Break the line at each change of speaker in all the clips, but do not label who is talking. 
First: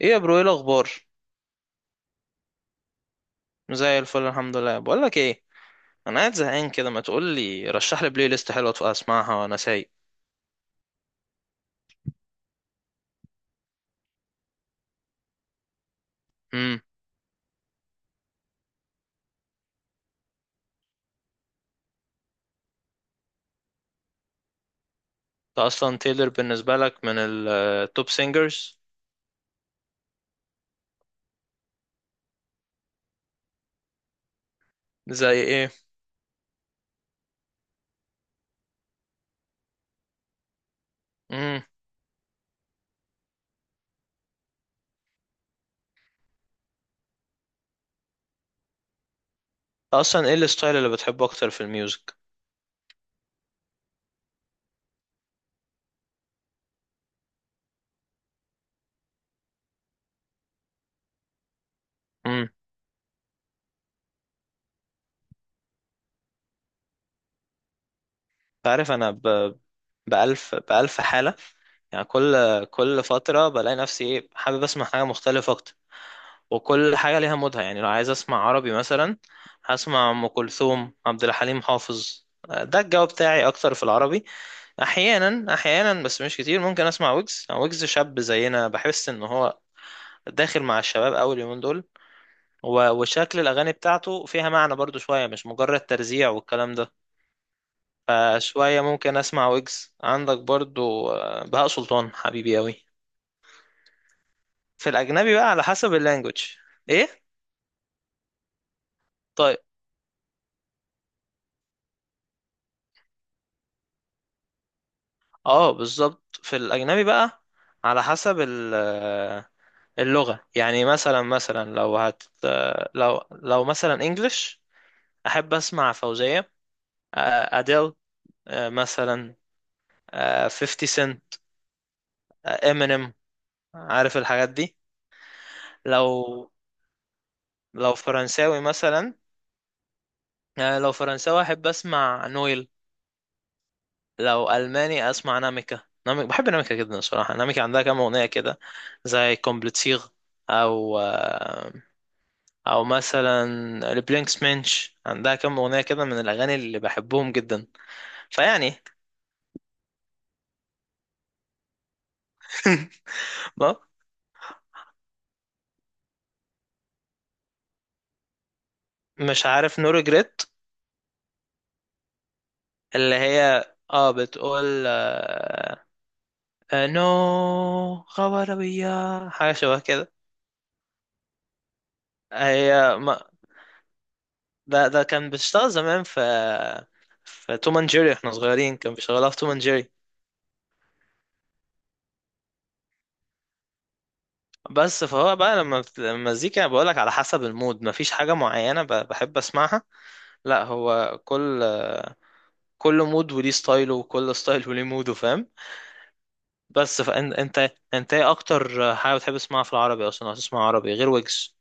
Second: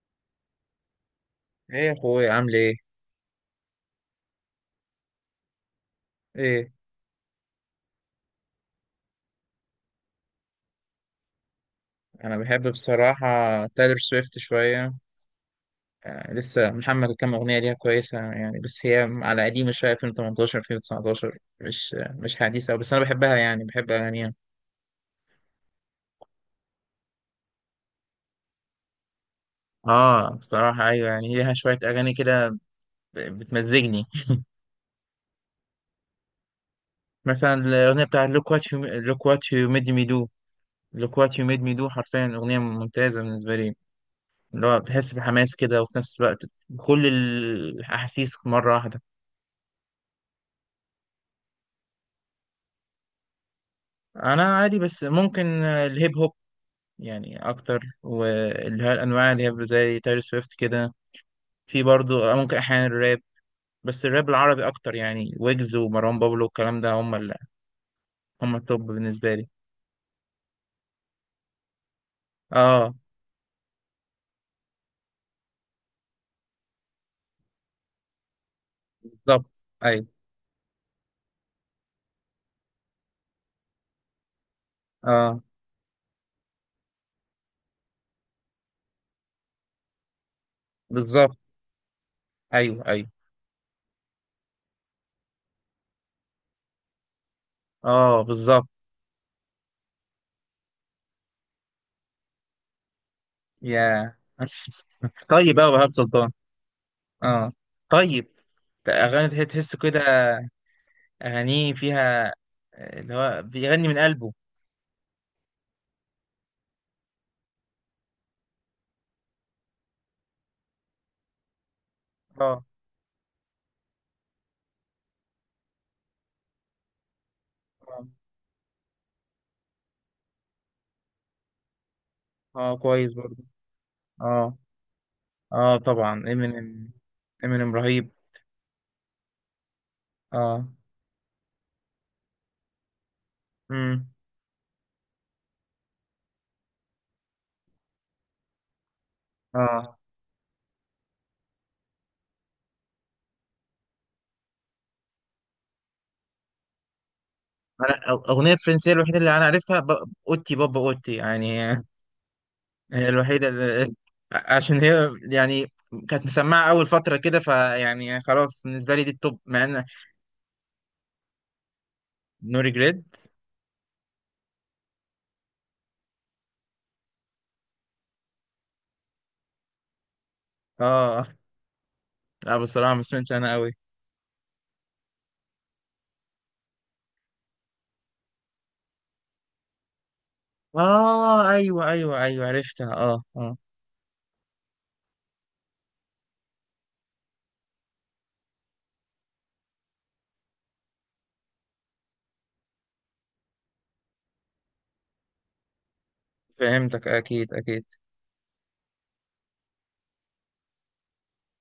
ايه يا برو، ايه الاخبار؟
ايه يا اخويا عامل ايه.
زي الفل، الحمد لله. بقول لك ايه، انا قاعد زهقان
ايه،
كده، ما تقول لي رشح لي بلاي ليست حلوه تبقى اسمعها وانا سايق.
انا بحب بصراحه تايلر سويفت شويه. آه، لسه
امم
محمل كام اغنيه ليها كويسه يعني، بس هي على قديمه شويه، 2018 2019، مش حديثه، بس انا بحبها يعني، بحب اغانيها.
انت اصلا تايلر بالنسبه لك من التوب سينجرز؟
اه بصراحه ايوه، يعني ليها شويه اغاني كده بتمزجني.
زي ايه؟
مثلا الاغنيه بتاعت look what you, look what you made me do. look what you made
انت
me do حرفيا اغنيه ممتازه بالنسبه لي. اللي هو بتحس بحماس كده، وفي نفس الوقت كل الاحاسيس مره واحده.
اصلا ايه الستايل اللي بتحبه اكتر في الميوزك؟
انا عادي، بس ممكن الهيب هوب يعني اكتر، واللي هي الانواع اللي هي زي تايلور سويفت كده. في برضو
امم
ممكن احيانا الراب. بس الراب العربي اكتر، يعني ويجز ومروان بابلو والكلام ده هم ال... هم
انت
التوب
عارف انا
بالنسبه لي.
بألف بألف حاله، يعني كل
اه
كل فتره بلاقي نفسي ايه، حابب اسمع حاجه مختلفه اكتر، وكل حاجة ليها مودها. يعني لو عايز أسمع عربي مثلا،
بالظبط، ايوه.
هسمع أم كلثوم، عبد الحليم حافظ، ده الجو بتاعي أكتر في العربي.
اه
أحيانا أحيانا بس مش كتير ممكن أسمع ويجز، يعني ويجز شاب زينا، بحس إن هو داخل مع الشباب أوي
بالظبط،
اليومين دول.
ايوه ايوه.
وشكل الأغاني بتاعته فيها معنى برضو شوية، مش مجرد ترزيع والكلام ده.
اه بالظبط.
فشوية ممكن أسمع ويجز. عندك برضو بهاء سلطان حبيبي أوي.
يا
في الأجنبي بقى
طيب
على
بقى وهاب
حسب
سلطان.
اللانجوج. إيه؟
اه، طيب. اغاني
طيب.
تحس كده. اغانيه فيها اللي هو بيغني من قلبه.
اه بالظبط في الاجنبي بقى على حسب اللغه. يعني مثلا لو هت
اه.
آه، لو لو مثلا انجلش، احب اسمع فوزيه، اديل،
اه.
مثلا 50 سنت،
كويس
امينيم.
برضو.
عارف الحاجات
اه.
دي؟
اه طبعا
لو
امينيم. امينيم
لو
رهيب.
فرنساوي مثلا
اه.
لو فرنساوي احب اسمع نويل.
امم.
لو الماني اسمع ناميكا. ناميكا، بحب ناميكا جدا الصراحه. ناميكا عندها كام اغنيه كده زي
اه.
كومبليتسيغ، او آه، او مثلا البلينكس منش، عندها كام اغنيه كده من الاغاني اللي بحبهم جدا.
انا اغنيه
فيعني
الفرنسيه الوحيده اللي انا عارفها ب... اوتي بابا اوتي يعني. هي الوحيده
ما-
اللي... عشان هي يعني كانت مسمعه اول فتره كده، فيعني خلاص بالنسبه لي دي التوب،
مش
مع
عارف
ان...
نو ريجريت،
نو ريجريت.
اللي هي اه، بتقول نو غواربية، حاجه شبه كده.
اه. لا بصراحه
هي
ما
ما
سمعتش انا قوي.
ده كان بيشتغل زمان في توم اند جيري، احنا صغيرين كان بيشغلها في توم اند جيري.
اه ايوه ايوه ايوه، عرفتها. اه اه.
بس فهو بقى لما المزيكا، بقولك على حسب المود، مفيش حاجة معينة بحب اسمعها. لا هو كل مود وليه ستايله، وكل ستايل وليه موده، فاهم؟ بس
فهمتك،
فانت
اكيد
انت
اكيد.
انت ايه اكتر حاجه بتحب تسمعها في العربي اصلا، لو هتسمع عربي غير ويجز؟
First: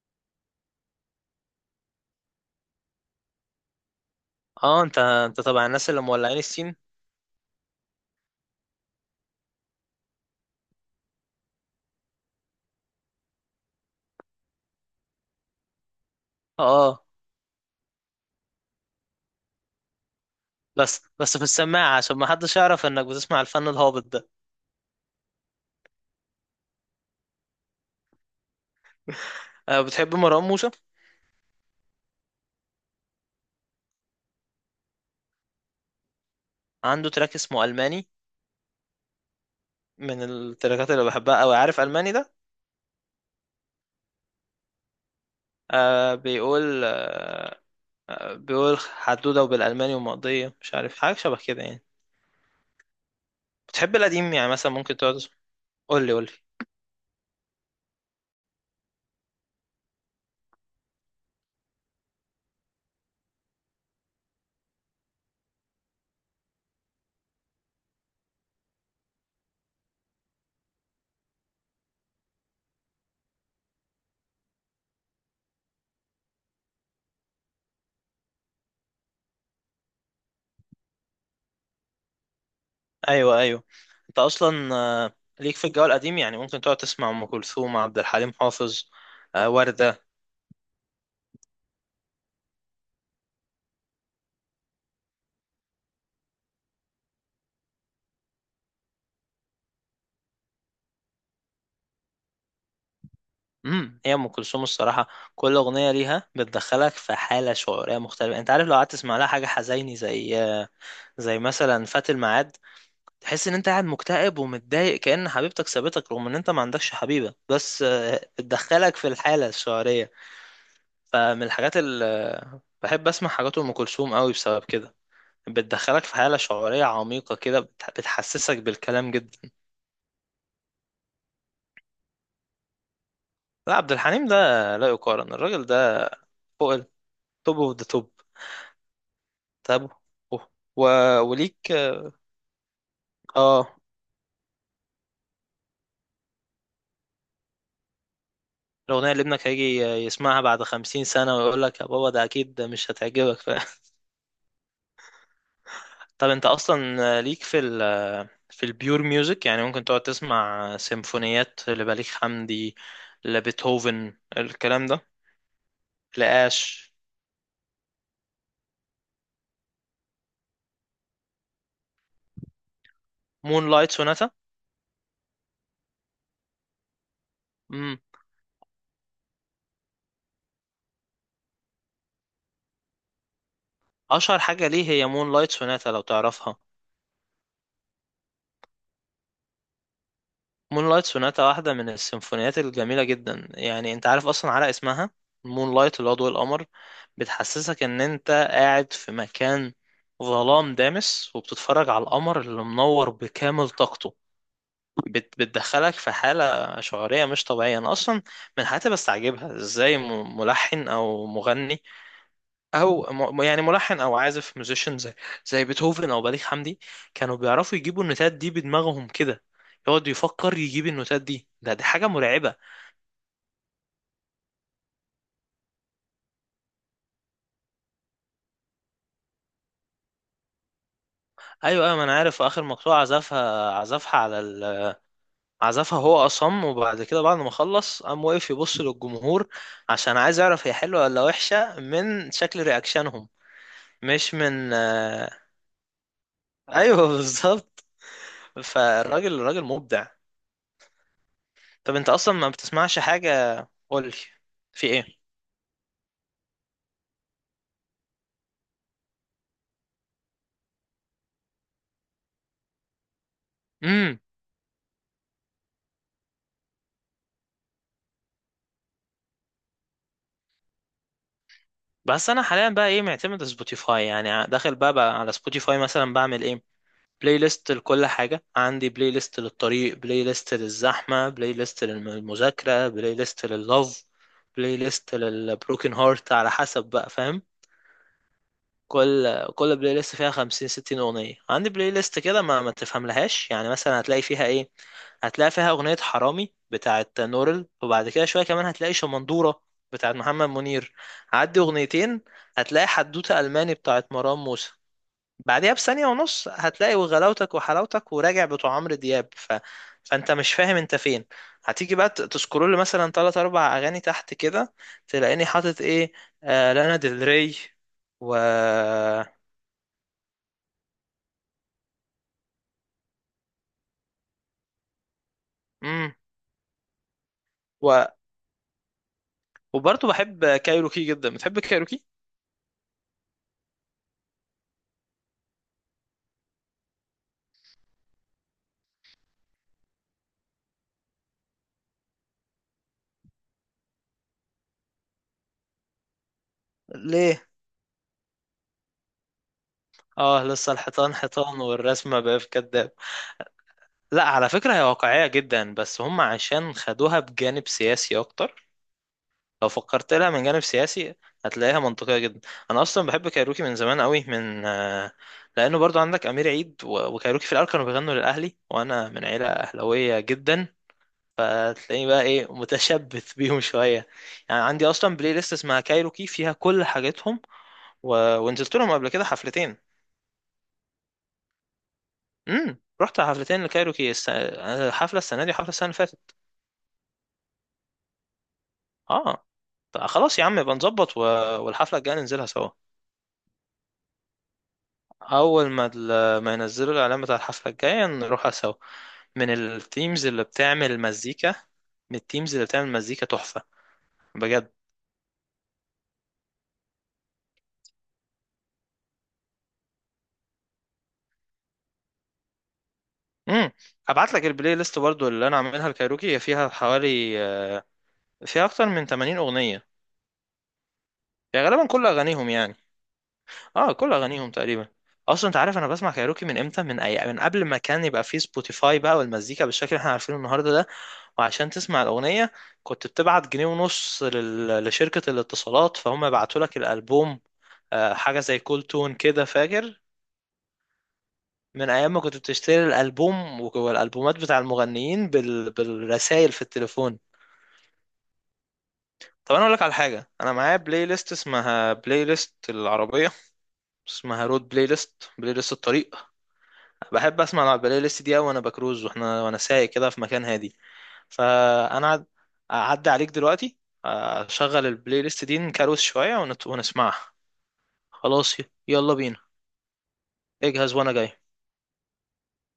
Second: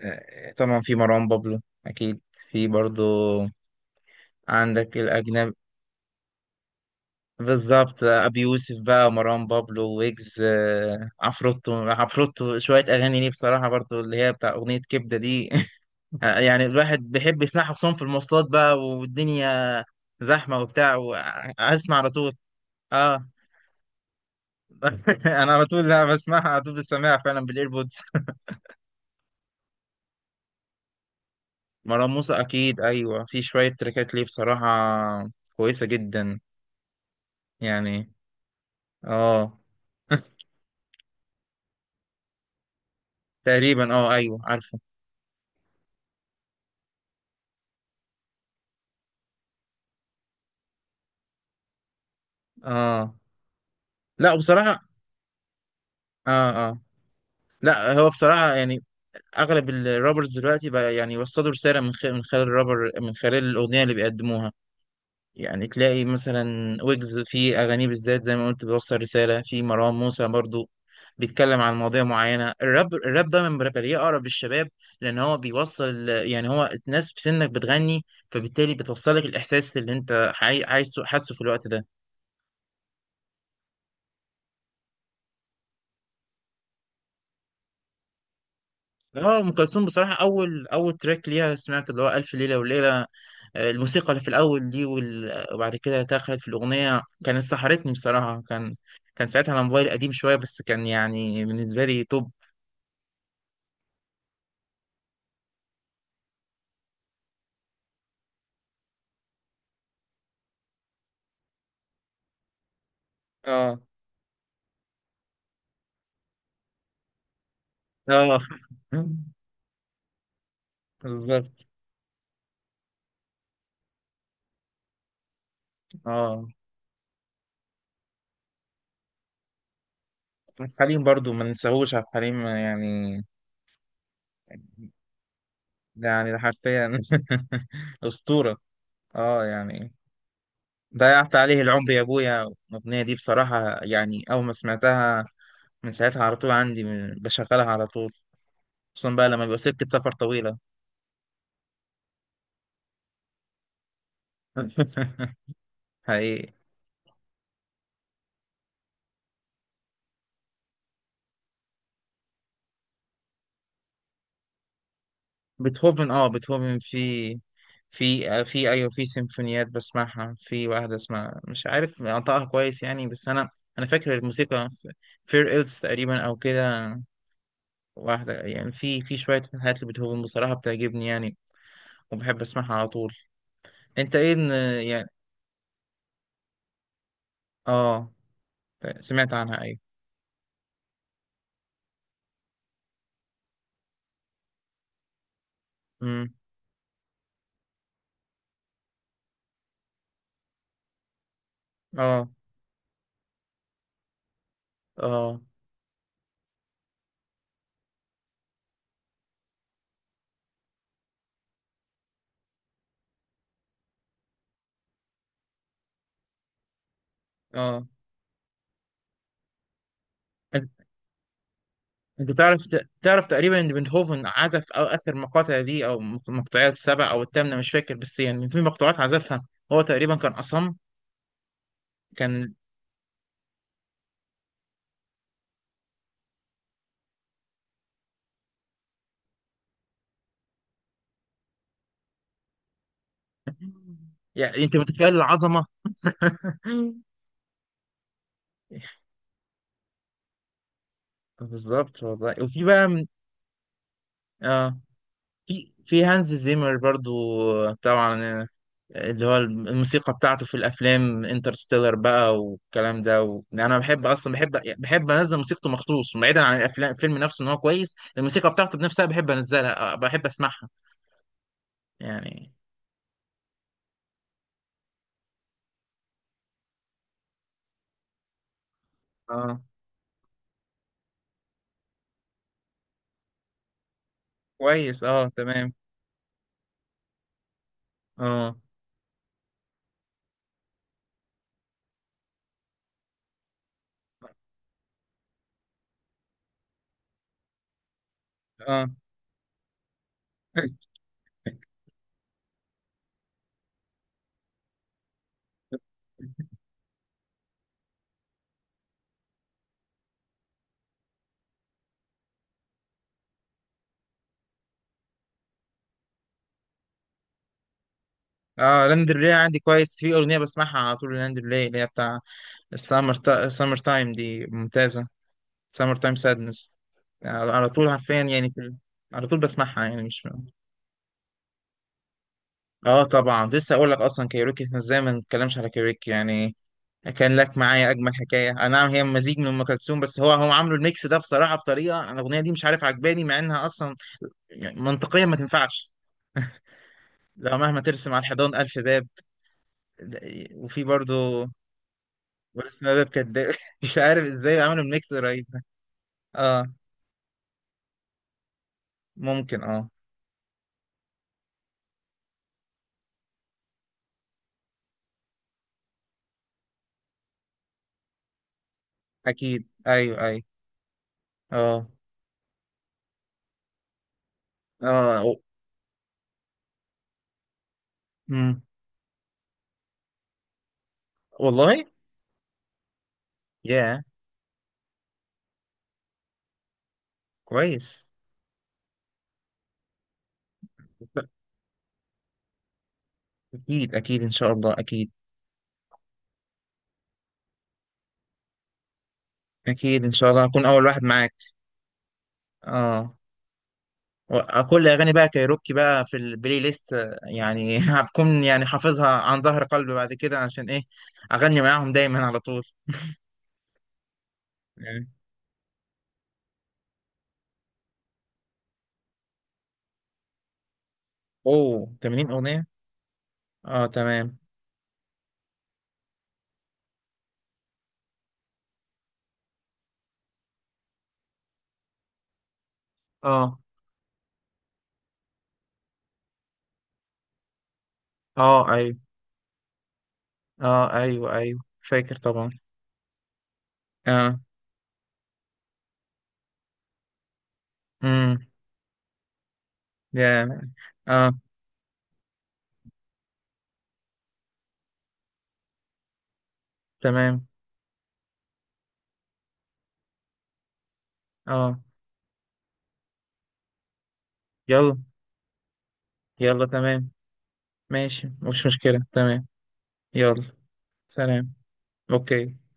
طبعا في مروان بابلو اكيد. في برضو
اه،
عندك
انت
الاجنبي.
طبعا الناس اللي مولعين السين.
بالظبط، ابي يوسف بقى، مروان بابلو، ويجز، عفروتو. عفروتو شويه اغاني ليه بصراحه برضو، اللي هي بتاع اغنيه كبده دي.
اه
يعني الواحد
آه.
بيحب يسمعها، خصوصا في المواصلات بقى والدنيا زحمه وبتاع،
بس في السماعه
واسمع على
عشان ما
طول.
حدش يعرف انك
اه.
بتسمع الفن الهابط ده.
انا على طول، لا بسمعها على طول، بسمعها فعلا بالايربودز.
آه، بتحب مروان موسى؟
مروان موسى اكيد ايوه، في شويه تريكات ليه بصراحه كويسه جدا.
عنده تراك اسمه الماني،
يعني. اه.
من التراكات اللي بحبها قوي. عارف الماني ده؟
تقريبا اه ايوه عارفه.
آه بيقول آه آه، بيقول حدوده وبالالماني ومقضيه، مش عارف، حاجه شبه كده يعني.
اه.
بتحب القديم؟
لا
يعني مثلا
بصراحه.
ممكن تقعد، قول لي، قول
اه.
لي.
آه. لا هو بصراحة يعني أغلب الرابرز دلوقتي بقى يعني وصلوا رسالة من خلال الرابر، من خلال الأغنية اللي بيقدموها. يعني تلاقي مثلا ويجز في أغانيه بالذات زي ما قلت بيوصل رسالة، في مروان موسى برضو بيتكلم عن مواضيع معينة. الراب ده من برابليه أقرب للشباب، لأن هو بيوصل، يعني هو الناس في سنك بتغني، فبالتالي بتوصلك الإحساس اللي أنت عايزه حاسه في الوقت ده.
ايوه، ايوه. انت اصلا ليك في الجو القديم؟ يعني ممكن تقعد تسمع ام كلثوم، عبد الحليم حافظ،
اه. ام كلثوم
وردة.
بصراحه، اول تراك ليها سمعت اللي هو الف ليله وليله. الموسيقى اللي في الاول دي وبعد كده دخلت في الاغنيه كانت سحرتني بصراحه. كان ساعتها على موبايل قديم شويه، بس كان يعني بالنسبه لي توب.
هي ام كلثوم الصراحه كل اغنيه ليها بتدخلك في حاله شعوريه مختلفه، انت عارف؟ لو قعدت تسمع لها حاجه حزيني زي زي مثلا فات الميعاد، تحس ان انت
اه.
قاعد مكتئب ومتضايق كأن حبيبتك سابتك، رغم ان انت ما عندكش حبيبه، بس
اه.
بتدخلك في الحاله الشعوريه. فمن
بالظبط.
الحاجات اللي بحب اسمع حاجات ام كلثوم قوي بسبب كده، بتدخلك في حالة
اه
شعورية عميقة كده، بتحسسك بالكلام جدا.
عبد الحليم برضو، ما ننساهوش عبد الحليم يعني.
لا عبد الحليم ده لا يقارن، الراجل
ده
ده
يعني ده
فوق.
حرفيا.
التوب اوف ذا توب.
اسطوره. اه
تابو.
يعني.
أوه. و...
ضيعت عليه
وليك
العمر يا ابويا، الاغنيه دي
اه.
بصراحه يعني اول ما سمعتها، من ساعتها على طول عندي، بشغلها على طول. خصوصا
الأغنية اللي
بقى لما
ابنك
بيبقى
هيجي
سكة سفر
يسمعها
طويلة.
بعد 50 سنة ويقول لك يا بابا، ده أكيد ده مش هتعجبك طب أنت
حقيقي.
أصلا ليك في في البيور ميوزك، يعني ممكن تقعد تسمع سيمفونيات لبليغ حمدي، لبيتهوفن، الكلام ده؟
بيتهوفن. اه بيتهوفن،
لآش.
في في ايوه، في سيمفونيات بسمعها. في واحدة اسمها مش عارف انطقها كويس يعني، بس انا،
مون
انا
لايت
فاكر
سوناتا،
الموسيقى. فير إلز تقريبا او كده. واحدة يعني، في في شوية حاجات لبيتهوفن بصراحة بتعجبني يعني، وبحب اسمعها على طول. انت ايه
اشهر حاجه ليه هي
يعني.
مون لايت سوناتا، لو تعرفها.
اه. سمعت عنها ايوه.
مون لايت سوناتا واحده من السيمفونيات الجميله جدا. يعني انت عارف اصلا على اسمها، مون لايت اللي هو ضوء
امم.
القمر، بتحسسك ان انت قاعد في مكان ظلام دامس، وبتتفرج على
اه.
القمر اللي منور بكامل طاقته،
اه.
بتدخلك في حاله شعوريه مش طبيعيه. انا اصلا من الحاجات اللي بستعجبها، ازاي ملحن او مغني، او يعني ملحن او عازف ميوزيشن زي، بيتهوفن او بليغ حمدي، كانوا بيعرفوا
اه.
يجيبوا النوتات دي بدماغهم كده، يقعد يفكر يجيب النوتات دي، دي حاجه
انت
مرعبه.
تعرف، تعرف تقريبا ان بيتهوفن عزف او اخر مقاطع دي، او المقطوعات السبع او الثامنه، مش فاكر، بس يعني في مقطوعات عزفها هو تقريبا كان اصم.
ايوه ايوه، ما انا عارف. في
كان.
اخر مقطوعه عزفها هو اصم، وبعد كده بعد ما خلص قام واقف يبص للجمهور عشان عايز يعرف هي حلوه ولا وحشه من شكل رياكشنهم، مش
يعني
من.
انت متخيل العظمه.
ايوه، بالظبط. فالراجل مبدع. طب
بالظبط
انت
والله.
اصلا ما
وفي بقى
بتسمعش حاجه؟ قولي،
اه،
في
في هانز زيمر برضو طبعا، اللي هو الموسيقى بتاعته في الافلام انترستيلر بقى والكلام ده، و... انا بحب،
ايه؟
اصلا بحب، بحب انزل موسيقته مخصوص، بعيدا عن الافلام، الفيلم نفسه ان هو كويس، الموسيقى بتاعته بنفسها بحب انزلها، بحب اسمعها
بس انا
يعني.
حاليا بقى ايه، معتمد سبوتيفاي. يعني داخل بقى على سبوتيفاي، مثلا بعمل ايه؟ بلاي ليست لكل حاجة. عندي بلاي ليست
اه
للطريق، بلاي ليست للزحمة، بلاي ليست للمذاكرة، بلاي ليست لللوف، بلاي
كويس
ليست
اه تمام.
للبروكن هارت، على حسب بقى، فاهم؟
اه
كل بلاي ليست فيها 50 60 اغنيه. عندي بلاي ليست كده ما تفهملهاش. يعني مثلا هتلاقي فيها ايه؟ هتلاقي فيها اغنيه حرامي بتاعت نورل، وبعد كده شويه كمان
اه.
هتلاقي شمندوره بتاعت محمد منير، عدي اغنيتين هتلاقي حدوته الماني بتاعت مروان موسى، بعدها بثانية ونص هتلاقي وغلاوتك وحلاوتك وراجع بتوع عمرو دياب، فانت مش فاهم انت فين. هتيجي بقى تسكرول مثلا تلات اربع اغاني تحت كده، تلاقيني حاطط ايه؟ آه، لانا ديل ري، و
اه، لاندرليه عندي كويس، في اغنيه بسمعها على طول، لاندرليه اللي هي بتاع السمر سمر تايم دي ممتازه. سمر
مم.
تايم سادنس، على طول
و...
حرفيا يعني في... على طول بسمعها يعني
وبرضه
مش...
بحب كايروكي جدا. بتحب كايروكي؟
اه طبعا، لسه اقول لك، اصلا كايروكي احنا ازاي ما نتكلمش على كايروكي يعني. كان لك معايا اجمل حكايه، انا نعم هي مزيج من ام كلثوم، بس هم عاملوا الميكس ده بصراحه بطريقه، انا الاغنيه دي مش عارف عجباني مع انها اصلا يعني منطقيا ما تنفعش.
ليه؟
لو مهما ترسم على الحيطان الف باب.
اه،
إيه،
لسه
وفي
الحيطان
برضه.
حيطان، والرسمة بقى في
ورسم
كداب.
باب كداب. مش
لا،
عارف
على
ازاي
فكرة هي
عملوا الميكس
واقعية
رهيب ده.
جدا، بس هم
اه
عشان خدوها بجانب سياسي اكتر.
ممكن
لو
اه.
فكرت لها من جانب سياسي، هتلاقيها منطقية جدا. انا اصلا بحب كايروكي من زمان قوي، من لانه برضو عندك امير عيد، وكايروكي في الاول كانوا بيغنوا للاهلي، وانا من عيلة
اكيد ايوه
اهلاوية
ايوه.
جدا،
اه
فتلاقيني بقى ايه، متشبث بيهم شوية. يعني عندي اصلا
اه.
بلاي
و...
ليست اسمها كايروكي فيها كل حاجاتهم،
مم.
ونزلت لهم قبل كده حفلتين.
والله.
رحت حفلتين
يا.
لكايروكي، حفلة السنة دي وحفلة السنة اللي فاتت.
كويس.
اه. طب خلاص يا عم، يبقى نظبط، والحفلة الجاية ننزلها سوا.
اكيد اكيد ان شاء الله اكيد.
اول ما ما ينزلوا الاعلان بتاع الحفله الجايه، نروحها سوا. من
اكيد ان
التيمز
شاء الله
اللي
هكون اول
بتعمل
واحد معاك.
مزيكا، من التيمز اللي بتعمل
اه.
مزيكا تحفه،
و-
بجد.
كل اغاني بقى كايروكي بقى في البلاي ليست، يعني هبكون يعني حافظها عن ظهر قلب بعد كده عشان ايه. اغني معاهم دايما على طول.
امم هبعت لك البلاي ليست
يعني.
برضو اللي انا عاملها الكايروكي، هي فيها حوالي فيها اكتر من 80 اغنيه، يعني غالبا
اوه
كل
80
اغانيهم.
اغنيه.
يعني
اه
اه، كل
تمام.
اغانيهم تقريبا. اصلا انت عارف انا بسمع كايروكي من امتى؟ من قبل ما كان يبقى فيه سبوتيفاي بقى، والمزيكا بالشكل اللي احنا عارفينه النهارده ده. وعشان تسمع الاغنيه كنت بتبعت
اه.
جنيه ونص لشركه الاتصالات فهم يبعتوا لك الالبوم، حاجه زي
اه
كول
ايوه.
تون كده، فاكر؟
اه ايوه ايوه
من ايام
فاكر
ما كنت
طبعا.
بتشتري الالبوم والالبومات
اه.
بتاع المغنيين بالرسايل في التليفون.
امم.
طب انا اقول لك على حاجه، انا
يا.
معايا بلاي ليست
اه
اسمها بلاي ليست العربيه، اسمها رود بلاي ليست، بلاي ليست الطريق. بحب
تمام.
اسمع على البلاي ليست دي أوي وانا بكروز، وانا سايق كده في مكان هادي.
اه.
فانا هعد- هعدي عليك دلوقتي، اشغل
يلا.
البلاي ليست دي نكروز شوية
يلا تمام.
ونسمعها.
ماشي،
خلاص
مش مشكله،
يلا بينا،
تمام. يلا.
اجهز وانا جاي.
سلام. اوكي.